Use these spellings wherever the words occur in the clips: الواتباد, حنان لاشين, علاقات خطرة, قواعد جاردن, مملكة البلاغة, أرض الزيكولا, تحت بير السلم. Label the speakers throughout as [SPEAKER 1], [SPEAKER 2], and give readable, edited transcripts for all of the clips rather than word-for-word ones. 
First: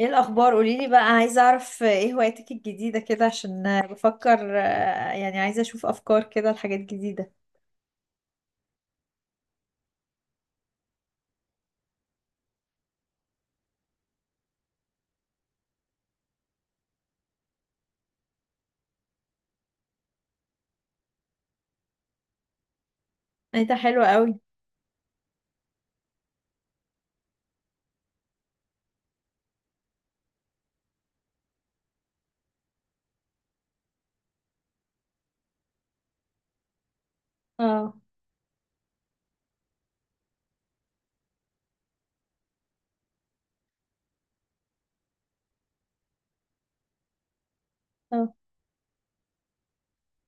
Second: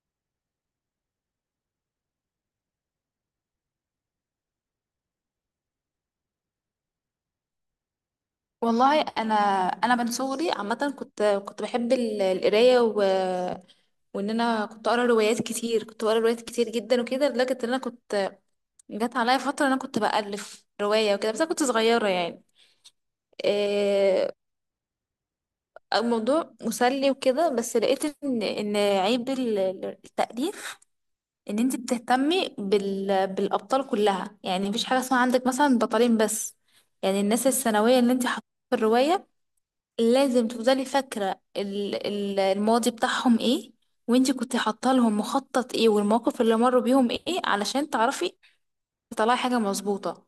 [SPEAKER 1] ايه الاخبار قوليلي بقى. عايزه اعرف ايه هواياتك الجديده كده عشان بفكر، يعني عايزه اشوف افكار كده لحاجات جديده.
[SPEAKER 2] والله، انا من صغري عامه كنت بحب القرايه. وان انا كنت اقرا روايات كتير، كنت بقرا روايات كتير جدا وكده، لدرجه ان انا كنت جت عليا فتره انا كنت بالف روايه وكده. بس انا كنت صغيره يعني.
[SPEAKER 1] انت حلوه
[SPEAKER 2] إيه...
[SPEAKER 1] قوي.
[SPEAKER 2] الموضوع مسلي وكده. بس لقيت ان عيب التاليف، ان انت بتهتمي بالابطال كلها. يعني مفيش حاجه اسمها عندك مثلا بطلين بس. يعني الناس
[SPEAKER 1] اه.
[SPEAKER 2] الثانويه اللي انت حطيتها في الروايه لازم تفضلي فاكرة الماضي بتاعهم ايه، وانتي كنت حاطه لهم مخطط ايه، والمواقف اللي مروا بيهم ايه، علشان تعرفي
[SPEAKER 1] اه.
[SPEAKER 2] تطلعي حاجة مظبوطة.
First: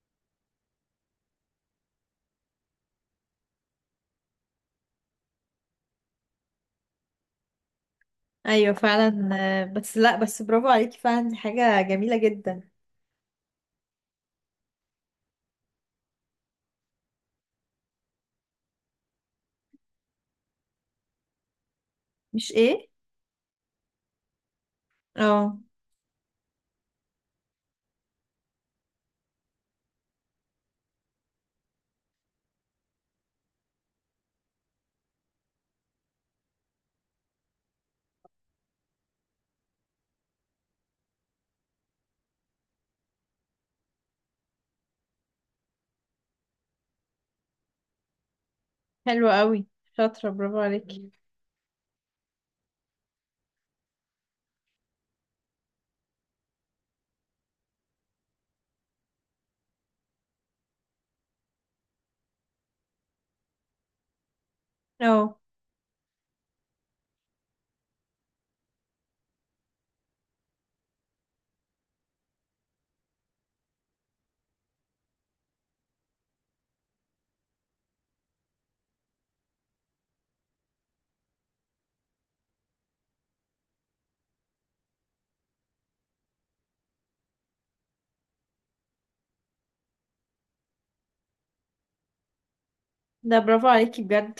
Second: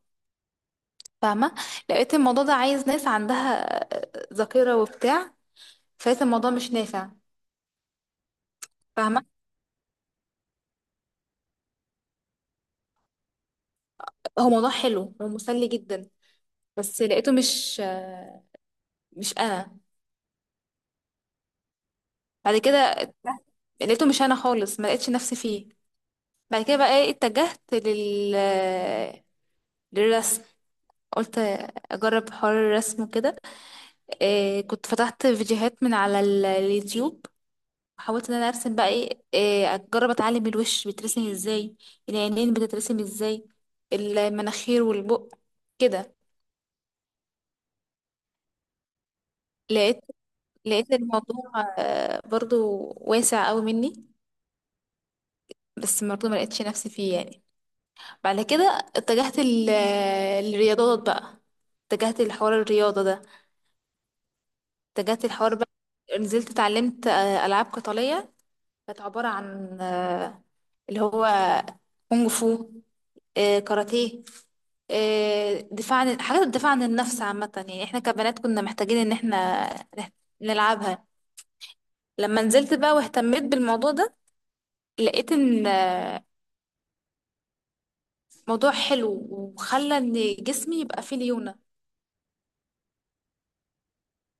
[SPEAKER 2] فاهمة؟ لقيت الموضوع ده عايز ناس عندها ذاكرة وبتاع. فلقيت الموضوع مش نافع.
[SPEAKER 1] ايوه
[SPEAKER 2] فاهمة؟
[SPEAKER 1] فعلا. بس لا بس برافو عليكي فعلا، دي حاجه جميله جدا.
[SPEAKER 2] هو موضوع حلو ومسلي جدا، بس لقيته مش انا.
[SPEAKER 1] مش
[SPEAKER 2] بعد
[SPEAKER 1] ايه.
[SPEAKER 2] كده لقيته مش انا خالص، ما لقيتش نفسي
[SPEAKER 1] اه.
[SPEAKER 2] فيه. بعد كده بقى ايه، اتجهت للرسم. قلت اجرب حوار الرسم وكده. إيه، كنت فتحت فيديوهات من على اليوتيوب، وحاولت ان انا ارسم بقى إيه اجرب اتعلم الوش بيترسم ازاي، العينين بتترسم ازاي، المناخير والبق كده.
[SPEAKER 1] حلوه قوي.
[SPEAKER 2] لقيت
[SPEAKER 1] شاطره، برافو
[SPEAKER 2] لقيت
[SPEAKER 1] عليكي.
[SPEAKER 2] الموضوع برضو واسع قوي مني. بس برضو ما لقيتش نفسي فيه يعني. بعد كده اتجهت للرياضات بقى. اتجهت لحوار الرياضة ده. اتجهت
[SPEAKER 1] اه.
[SPEAKER 2] لحوار بقى، نزلت اتعلمت ألعاب قتالية. كانت عبارة عن اللي هو كونغ فو، كاراتيه، دفاع عن الدفاع عن النفس عامة. يعني احنا كبنات كنا محتاجين ان احنا نح- نلعبها. لما نزلت بقى واهتميت بالموضوع ده، لقيت ان موضوع حلو وخلى ان جسمي يبقى فيه ليونة.
[SPEAKER 1] ده برافو عليكي بجد.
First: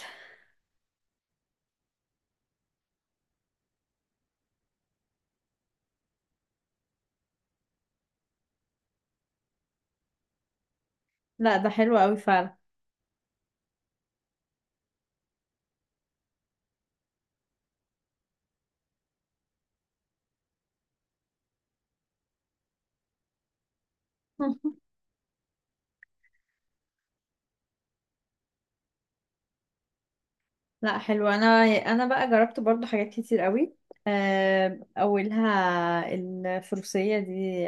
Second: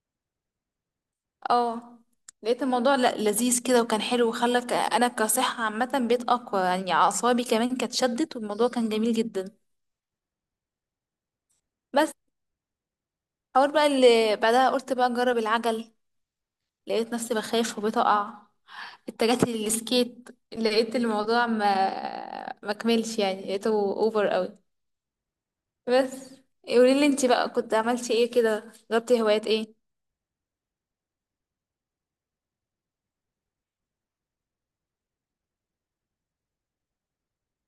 [SPEAKER 2] اه. لقيت الموضوع لذيذ كده وكان حلو، وخلى انا كصحة عامة بقيت اقوى. يعني اعصابي كمان كانت شدت، والموضوع كان جميل جدا.
[SPEAKER 1] لا، ده حلو
[SPEAKER 2] بس
[SPEAKER 1] قوي فعلا.
[SPEAKER 2] اول بقى اللي بعدها قلت بقى اجرب العجل، لقيت نفسي بخاف وبتقع. اتجهت للسكيت، لقيت الموضوع ما كملش يعني، لقيته اوفر قوي. بس قولي لي انت بقى، كنت عملتي ايه كده، جربتي هوايات ايه؟
[SPEAKER 1] لا حلو. انا بقى جربت برضو حاجات كتير قوي. اولها الفروسيه دي،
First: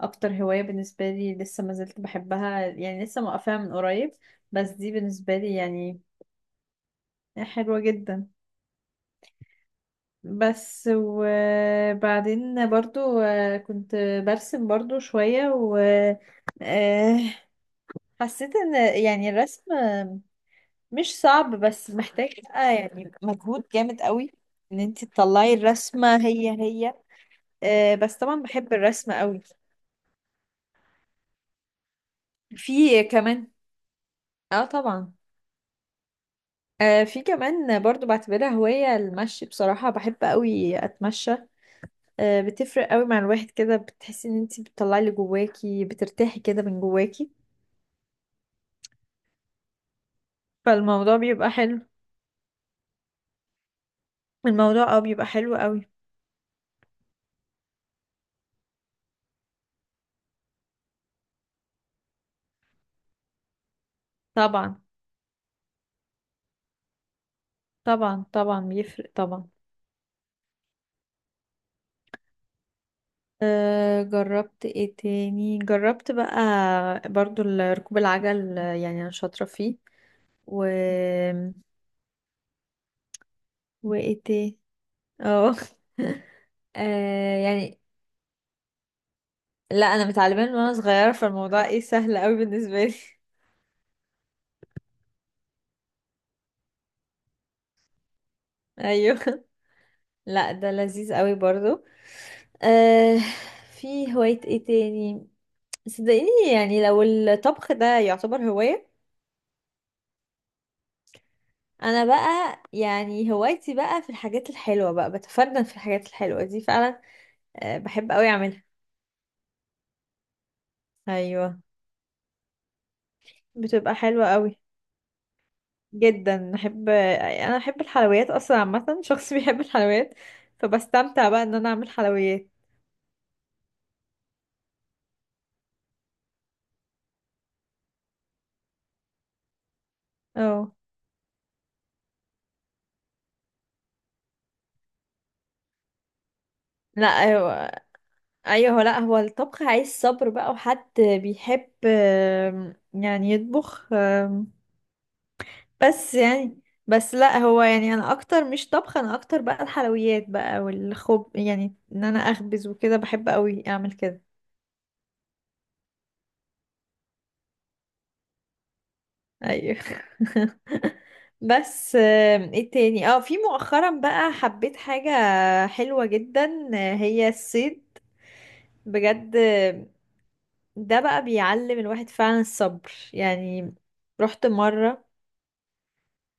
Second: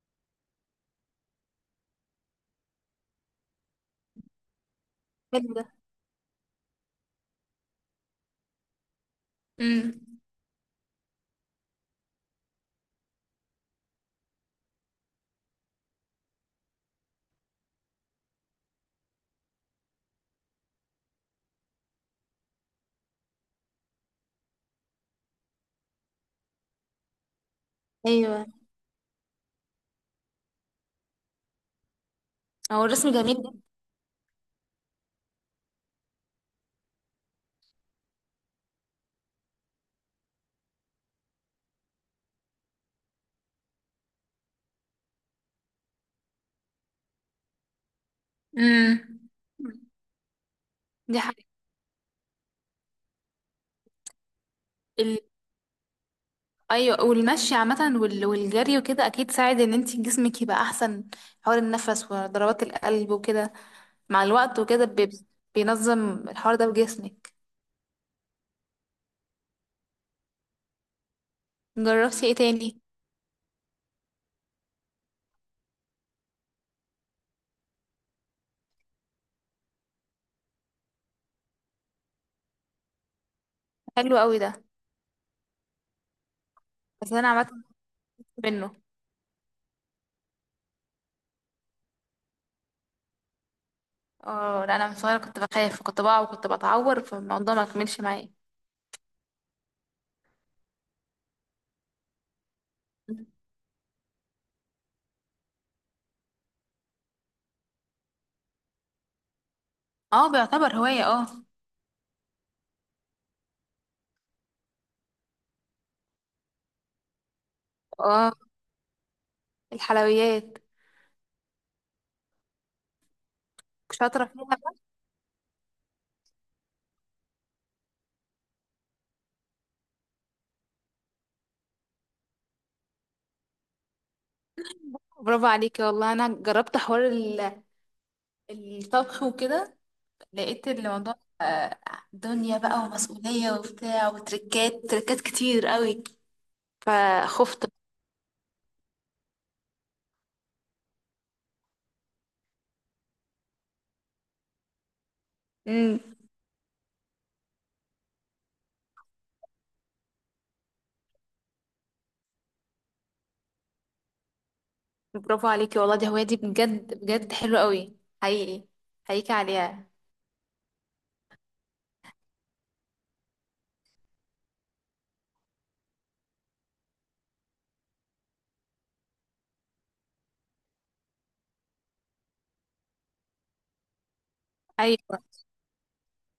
[SPEAKER 1] اكتر هواية بالنسبة لي، لسه ما زلت بحبها يعني، لسه موقفاها من قريب، بس دي بالنسبة
[SPEAKER 2] حلو
[SPEAKER 1] لي
[SPEAKER 2] ده.
[SPEAKER 1] يعني حلوة جدا.
[SPEAKER 2] امم.
[SPEAKER 1] بس وبعدين برضو كنت برسم برضو شوية و آه، حسيت ان يعني الرسم مش صعب، بس محتاج بقى يعني مجهود جامد قوي ان انت تطلعي الرسمة هي هي. بس طبعا
[SPEAKER 2] ايوه،
[SPEAKER 1] بحب الرسم قوي.
[SPEAKER 2] هو
[SPEAKER 1] في
[SPEAKER 2] الرسم جميل
[SPEAKER 1] كمان.
[SPEAKER 2] جدا.
[SPEAKER 1] اه طبعا. في كمان برضو بعتبرها هواية المشي. بصراحة بحب قوي أتمشى. بتفرق قوي مع الواحد كده، بتحسي إن انتي بتطلعي اللي جواكي، بترتاحي كده من جواكي،
[SPEAKER 2] امم.
[SPEAKER 1] فالموضوع
[SPEAKER 2] دي
[SPEAKER 1] بيبقى حلو. الموضوع
[SPEAKER 2] حاجة.
[SPEAKER 1] بيبقى حلو قوي.
[SPEAKER 2] ايوه، والمشي عامه والجري وكده اكيد ساعد ان انت جسمك يبقى احسن. حوار النفس وضربات القلب وكده مع الوقت
[SPEAKER 1] طبعا،
[SPEAKER 2] وكده بينظم الحوار ده بجسمك.
[SPEAKER 1] طبعا، طبعا بيفرق طبعا.
[SPEAKER 2] جربتي ايه تاني؟
[SPEAKER 1] أه، جربت ايه تاني. جربت بقى برضو ركوب العجل، يعني أنا شاطرة فيه. و
[SPEAKER 2] حلو
[SPEAKER 1] وايه
[SPEAKER 2] قوي ده.
[SPEAKER 1] تاني. اه.
[SPEAKER 2] بس انا عامه خفت
[SPEAKER 1] يعني
[SPEAKER 2] منه.
[SPEAKER 1] لا انا متعلمه من وانا صغيره، فالموضوع ايه سهل قوي بالنسبه لي.
[SPEAKER 2] اه، لا، انا من صغيره كنت بخاف، كنت بقع وكنت بتعور، فالموضوع ما كملش معايا.
[SPEAKER 1] ايوه. لا، ده لذيذ قوي برضو. آه. في هوايه ايه تاني. صدقيني، يعني لو الطبخ ده يعتبر هوايه،
[SPEAKER 2] اه، بيعتبر هوايه، اه.
[SPEAKER 1] انا بقى يعني هوايتي بقى في الحاجات الحلوه، بقى بتفنن في الحاجات الحلوه دي فعلا. بحب قوي
[SPEAKER 2] اه،
[SPEAKER 1] اعملها.
[SPEAKER 2] الحلويات
[SPEAKER 1] ايوه. بتبقى
[SPEAKER 2] شاطره
[SPEAKER 1] حلوه
[SPEAKER 2] فيها
[SPEAKER 1] قوي
[SPEAKER 2] بقى.
[SPEAKER 1] جدا. انا بحب الحلويات اصلا عامه، شخص بيحب الحلويات. فبستمتع بقى ان انا اعمل حلويات.
[SPEAKER 2] برافو عليكي. والله انا جربت حوار الطبخ وكده. لقيت
[SPEAKER 1] اه،
[SPEAKER 2] الموضوع دنيا بقى ومسؤولية وبتاع، وتركات تركات كتير قوي،
[SPEAKER 1] لا،
[SPEAKER 2] فخفت.
[SPEAKER 1] ايوه. ايوه، لا هو الطبخ عايز صبر بقى، وحد بيحب يعني يطبخ.
[SPEAKER 2] امم.
[SPEAKER 1] بس يعني، بس لا هو يعني انا اكتر مش طبخ، انا اكتر بقى الحلويات بقى، والخب يعني ان انا اخبز وكده بحب قوي اعمل كده.
[SPEAKER 2] برافو عليكي والله، دي هواية، دي بجد بجد حلوة قوي، حقيقي حقيقي
[SPEAKER 1] ايوه.
[SPEAKER 2] عليها.
[SPEAKER 1] بس ايه تاني. اه في مؤخرا بقى حبيت حاجة حلوة جدا، هي الصيد بجد. ده بقى بيعلم الواحد فعلا الصبر يعني. رحت مرة،
[SPEAKER 2] ايوه،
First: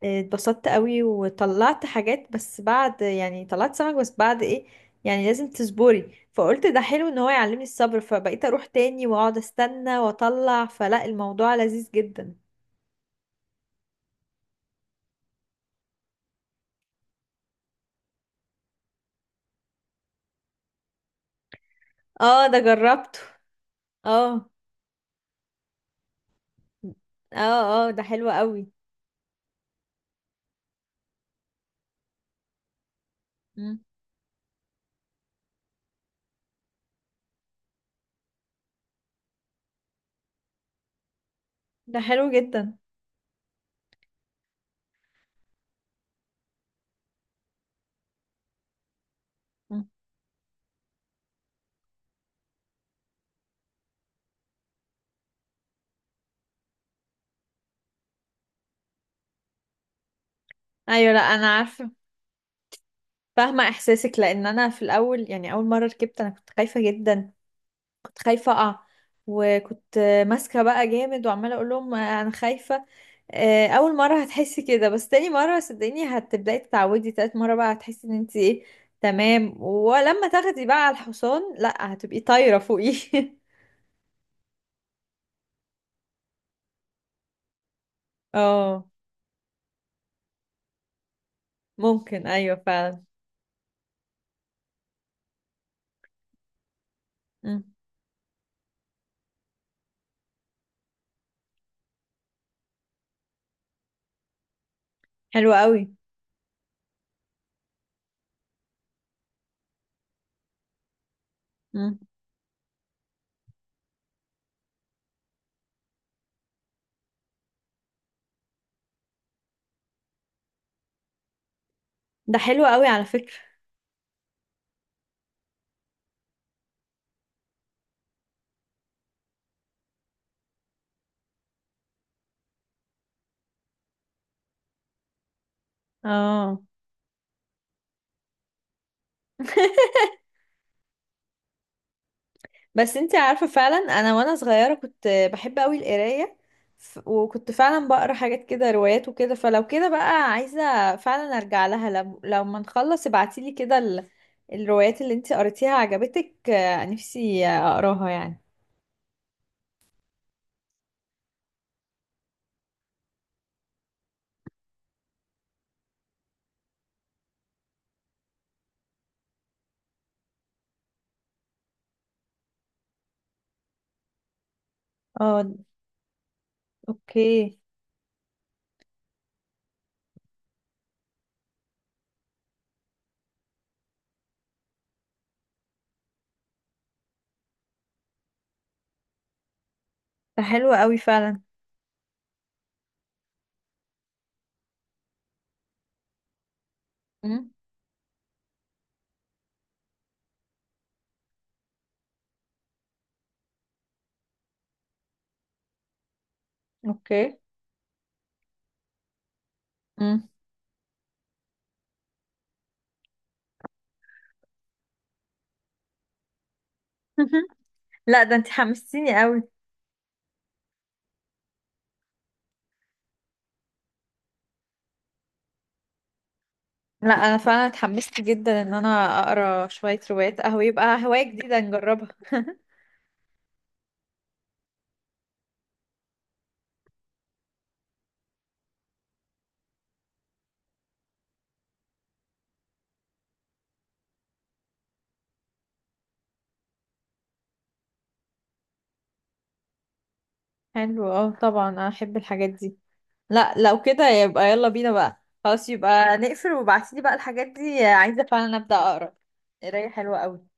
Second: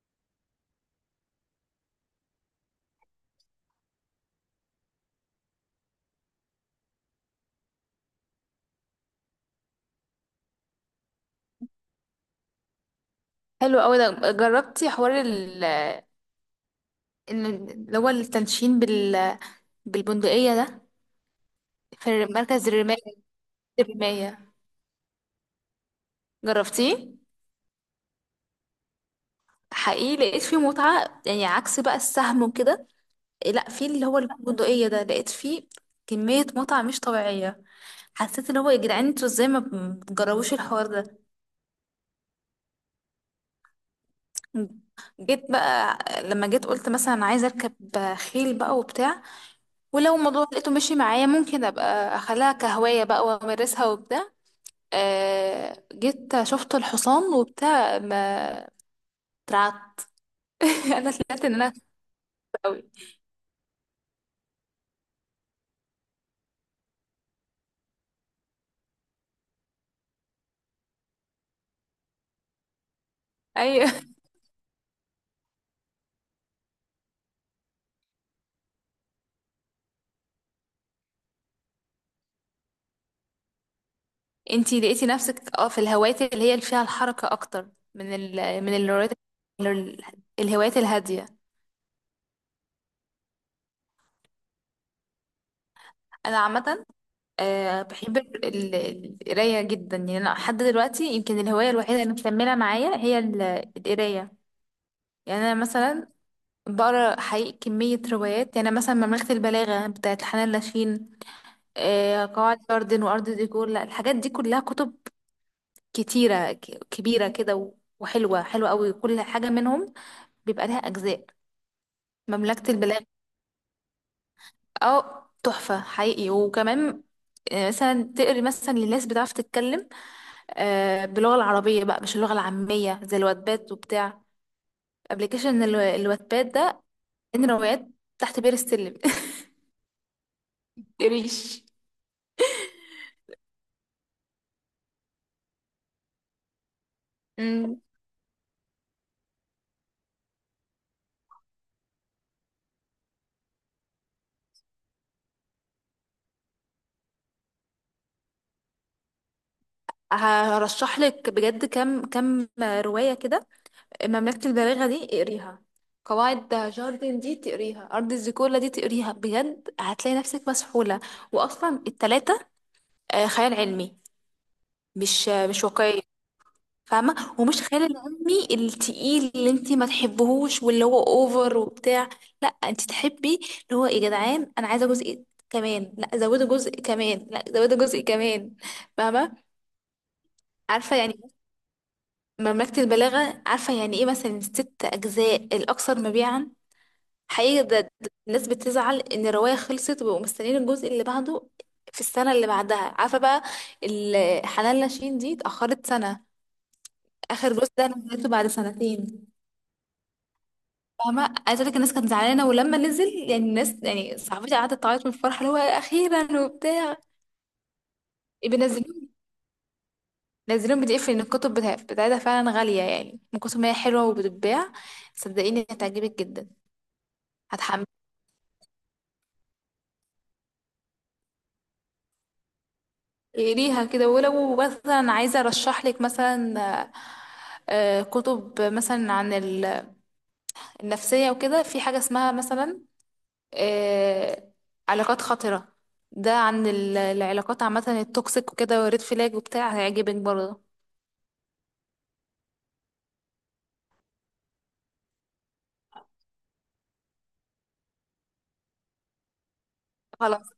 [SPEAKER 1] اتبسطت قوي وطلعت حاجات، بس بعد يعني طلعت سمك، بس بعد ايه يعني لازم تصبري. فقلت ده حلو ان هو يعلمني الصبر، فبقيت اروح تاني واقعد استنى واطلع. فلا، الموضوع لذيذ جدا.
[SPEAKER 2] حلو قوي ده. جربتي حوار إن اللي هو التنشين بالبندقية ده، في
[SPEAKER 1] اه، ده
[SPEAKER 2] مركز الرماية،
[SPEAKER 1] جربته. اه.
[SPEAKER 2] الرماية؟ جربتيه؟
[SPEAKER 1] اه، اه، ده حلو قوي.
[SPEAKER 2] حقيقي لقيت فيه متعة. يعني عكس بقى السهم وكده، لا،
[SPEAKER 1] مم.
[SPEAKER 2] في اللي هو البندقية ده لقيت فيه كمية متعة مش طبيعية. حسيت ان هو يا جدعان، انتوا ازاي ما بتجربوش الحوار ده؟
[SPEAKER 1] ده حلو جدا.
[SPEAKER 2] جيت بقى لما جيت قلت مثلا عايزة اركب خيل بقى وبتاع،
[SPEAKER 1] مم.
[SPEAKER 2] ولو الموضوع لقيته مشي معايا ممكن ابقى اخليها كهواية بقى وامارسها وبتاع. جيت شفت الحصان وبتاع، ما اترعبت. انا
[SPEAKER 1] ايوه، لا
[SPEAKER 2] طلعت ان
[SPEAKER 1] انا
[SPEAKER 2] انا خايفة
[SPEAKER 1] عارفه،
[SPEAKER 2] قوي.
[SPEAKER 1] فاهمه احساسك. لان انا في الاول يعني، اول مره ركبت انا كنت خايفه جدا. كنت خايفة أقع، وكنت ماسكة بقى جامد، وعمالة أقول لهم أنا خايفة.
[SPEAKER 2] ايوه،
[SPEAKER 1] أول مرة هتحسي كده، بس تاني مرة صدقيني هتبدأي تتعودي. تالت مرة بقى هتحسي إن أنت إيه، تمام. ولما تاخدي بقى على الحصان، لأ هتبقي طايرة فوقيه.
[SPEAKER 2] انتي لقيتي نفسك اه في الهوايات اللي فيها الحركة اكتر من
[SPEAKER 1] اه،
[SPEAKER 2] الهوايات الهادية.
[SPEAKER 1] ممكن أيوة فعلا.
[SPEAKER 2] انا عامة
[SPEAKER 1] مم.
[SPEAKER 2] بحب ال- القراية جدا. يعني انا لحد دلوقتي يمكن الهواية الوحيدة اللي مكملة معايا هي القراية. يعني
[SPEAKER 1] حلو
[SPEAKER 2] انا
[SPEAKER 1] قوي.
[SPEAKER 2] مثلا بقرا حقيقي كمية روايات. يعني أنا مثلا مملكة البلاغة بتاعت حنان لاشين،
[SPEAKER 1] مم.
[SPEAKER 2] قواعد جاردن وارض ديكور، لا الحاجات دي كلها كتب كتيرة كبيرة كده وحلوة حلوة قوي. كل حاجة منهم بيبقى لها أجزاء.
[SPEAKER 1] ده حلو
[SPEAKER 2] مملكة
[SPEAKER 1] قوي على
[SPEAKER 2] البلاد،
[SPEAKER 1] فكرة.
[SPEAKER 2] اه، تحفة حقيقي. وكمان مثلا تقري مثلا للناس بتعرف تتكلم باللغة العربية بقى، مش اللغة العامية زي الواتباد وبتاع، ابلكيشن الواتباد
[SPEAKER 1] اه.
[SPEAKER 2] ده، ان روايات تحت بير السلم. تقريش.
[SPEAKER 1] بس انتي عارفة، فعلا انا وانا صغيرة كنت بحب قوي القراية. وكنت
[SPEAKER 2] مم.
[SPEAKER 1] فعلا بقرا حاجات كده، روايات وكده. فلو كده بقى عايزة فعلا ارجع لها. لو ما نخلص ابعتيلي كده الروايات اللي انتي قريتيها عجبتك. نفسي اقراها يعني.
[SPEAKER 2] هرشح لك بجد كم كم رواية كده. مملكة البلاغة دي اقريها، قواعد جاردن دي تقريها، أرض الزيكولا دي تقريها. بجد هتلاقي نفسك مسحولة. وأصلا التلاتة خيال علمي، مش
[SPEAKER 1] اه،
[SPEAKER 2] مش واقعية. فاهمة؟
[SPEAKER 1] اوكي.
[SPEAKER 2] ومش خيال العلمي التقيل اللي انت ما تحبهوش واللي هو اوفر وبتاع. لا انت تحبي اللي هو يا جدعان، انا عايزة جزء كمان، لا زودوا جزء كمان، لا زودوا جزء كمان. فاهمة؟
[SPEAKER 1] ده حلو
[SPEAKER 2] عارفة
[SPEAKER 1] قوي
[SPEAKER 2] يعني.
[SPEAKER 1] فعلا.
[SPEAKER 2] مملكة البلاغة عارفة يعني ايه؟ مثلا ست اجزاء، الاكثر مبيعا.
[SPEAKER 1] امم.
[SPEAKER 2] حقيقي، ده الناس بتزعل ان الرواية خلصت وبقوا مستنيين الجزء اللي بعده في السنة اللي بعدها. عارفة بقى، حنان لاشين دي اتأخرت سنة.
[SPEAKER 1] اوكي.
[SPEAKER 2] اخر جزء ده انا نزلته بعد سنتين.
[SPEAKER 1] امم.
[SPEAKER 2] فاهمه؟ عايزه اقول لك الناس كانت زعلانه، ولما نزل يعني الناس يعني صاحبتي قعدت تعيط من الفرحه اللي هو اخيرا وبتاع.
[SPEAKER 1] لا، ده انتي
[SPEAKER 2] بينزلوهم
[SPEAKER 1] حمستيني قوي.
[SPEAKER 2] نزلوهم بي ان الكتب بتاعتها فعلا غاليه. يعني من كتب، ما هي حلوه وبتتباع. صدقيني هتعجبك جدا،
[SPEAKER 1] لا، انا فعلا
[SPEAKER 2] هتحمسي
[SPEAKER 1] اتحمست جدا ان انا اقرا شوية روايات قهوة، يبقى هواية جديدة نجربها.
[SPEAKER 2] ليها كده. ولو مثلا عايزه ارشح لك، مثلا آه، كتب مثلا عن النفسيه وكده، في حاجه اسمها مثلا آه، علاقات خطرة. ده عن العلاقات عامة، التوكسيك وكده، وريد فلاج وبتاع. هيعجبك برضه.
[SPEAKER 1] حلو، اه طبعا احب الحاجات دي. لا لو كده يبقى يلا بينا بقى، خلاص يبقى نقفل، وابعتيلي بقى الحاجات دي، عايزة فعلا ابدأ اقرا قراية حلوة قوي.
[SPEAKER 2] خلاص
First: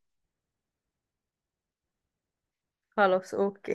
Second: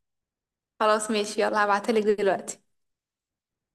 [SPEAKER 2] خلاص، ماشي، يلا هبعتلك دلوقتي.
[SPEAKER 1] خلاص، اوكي.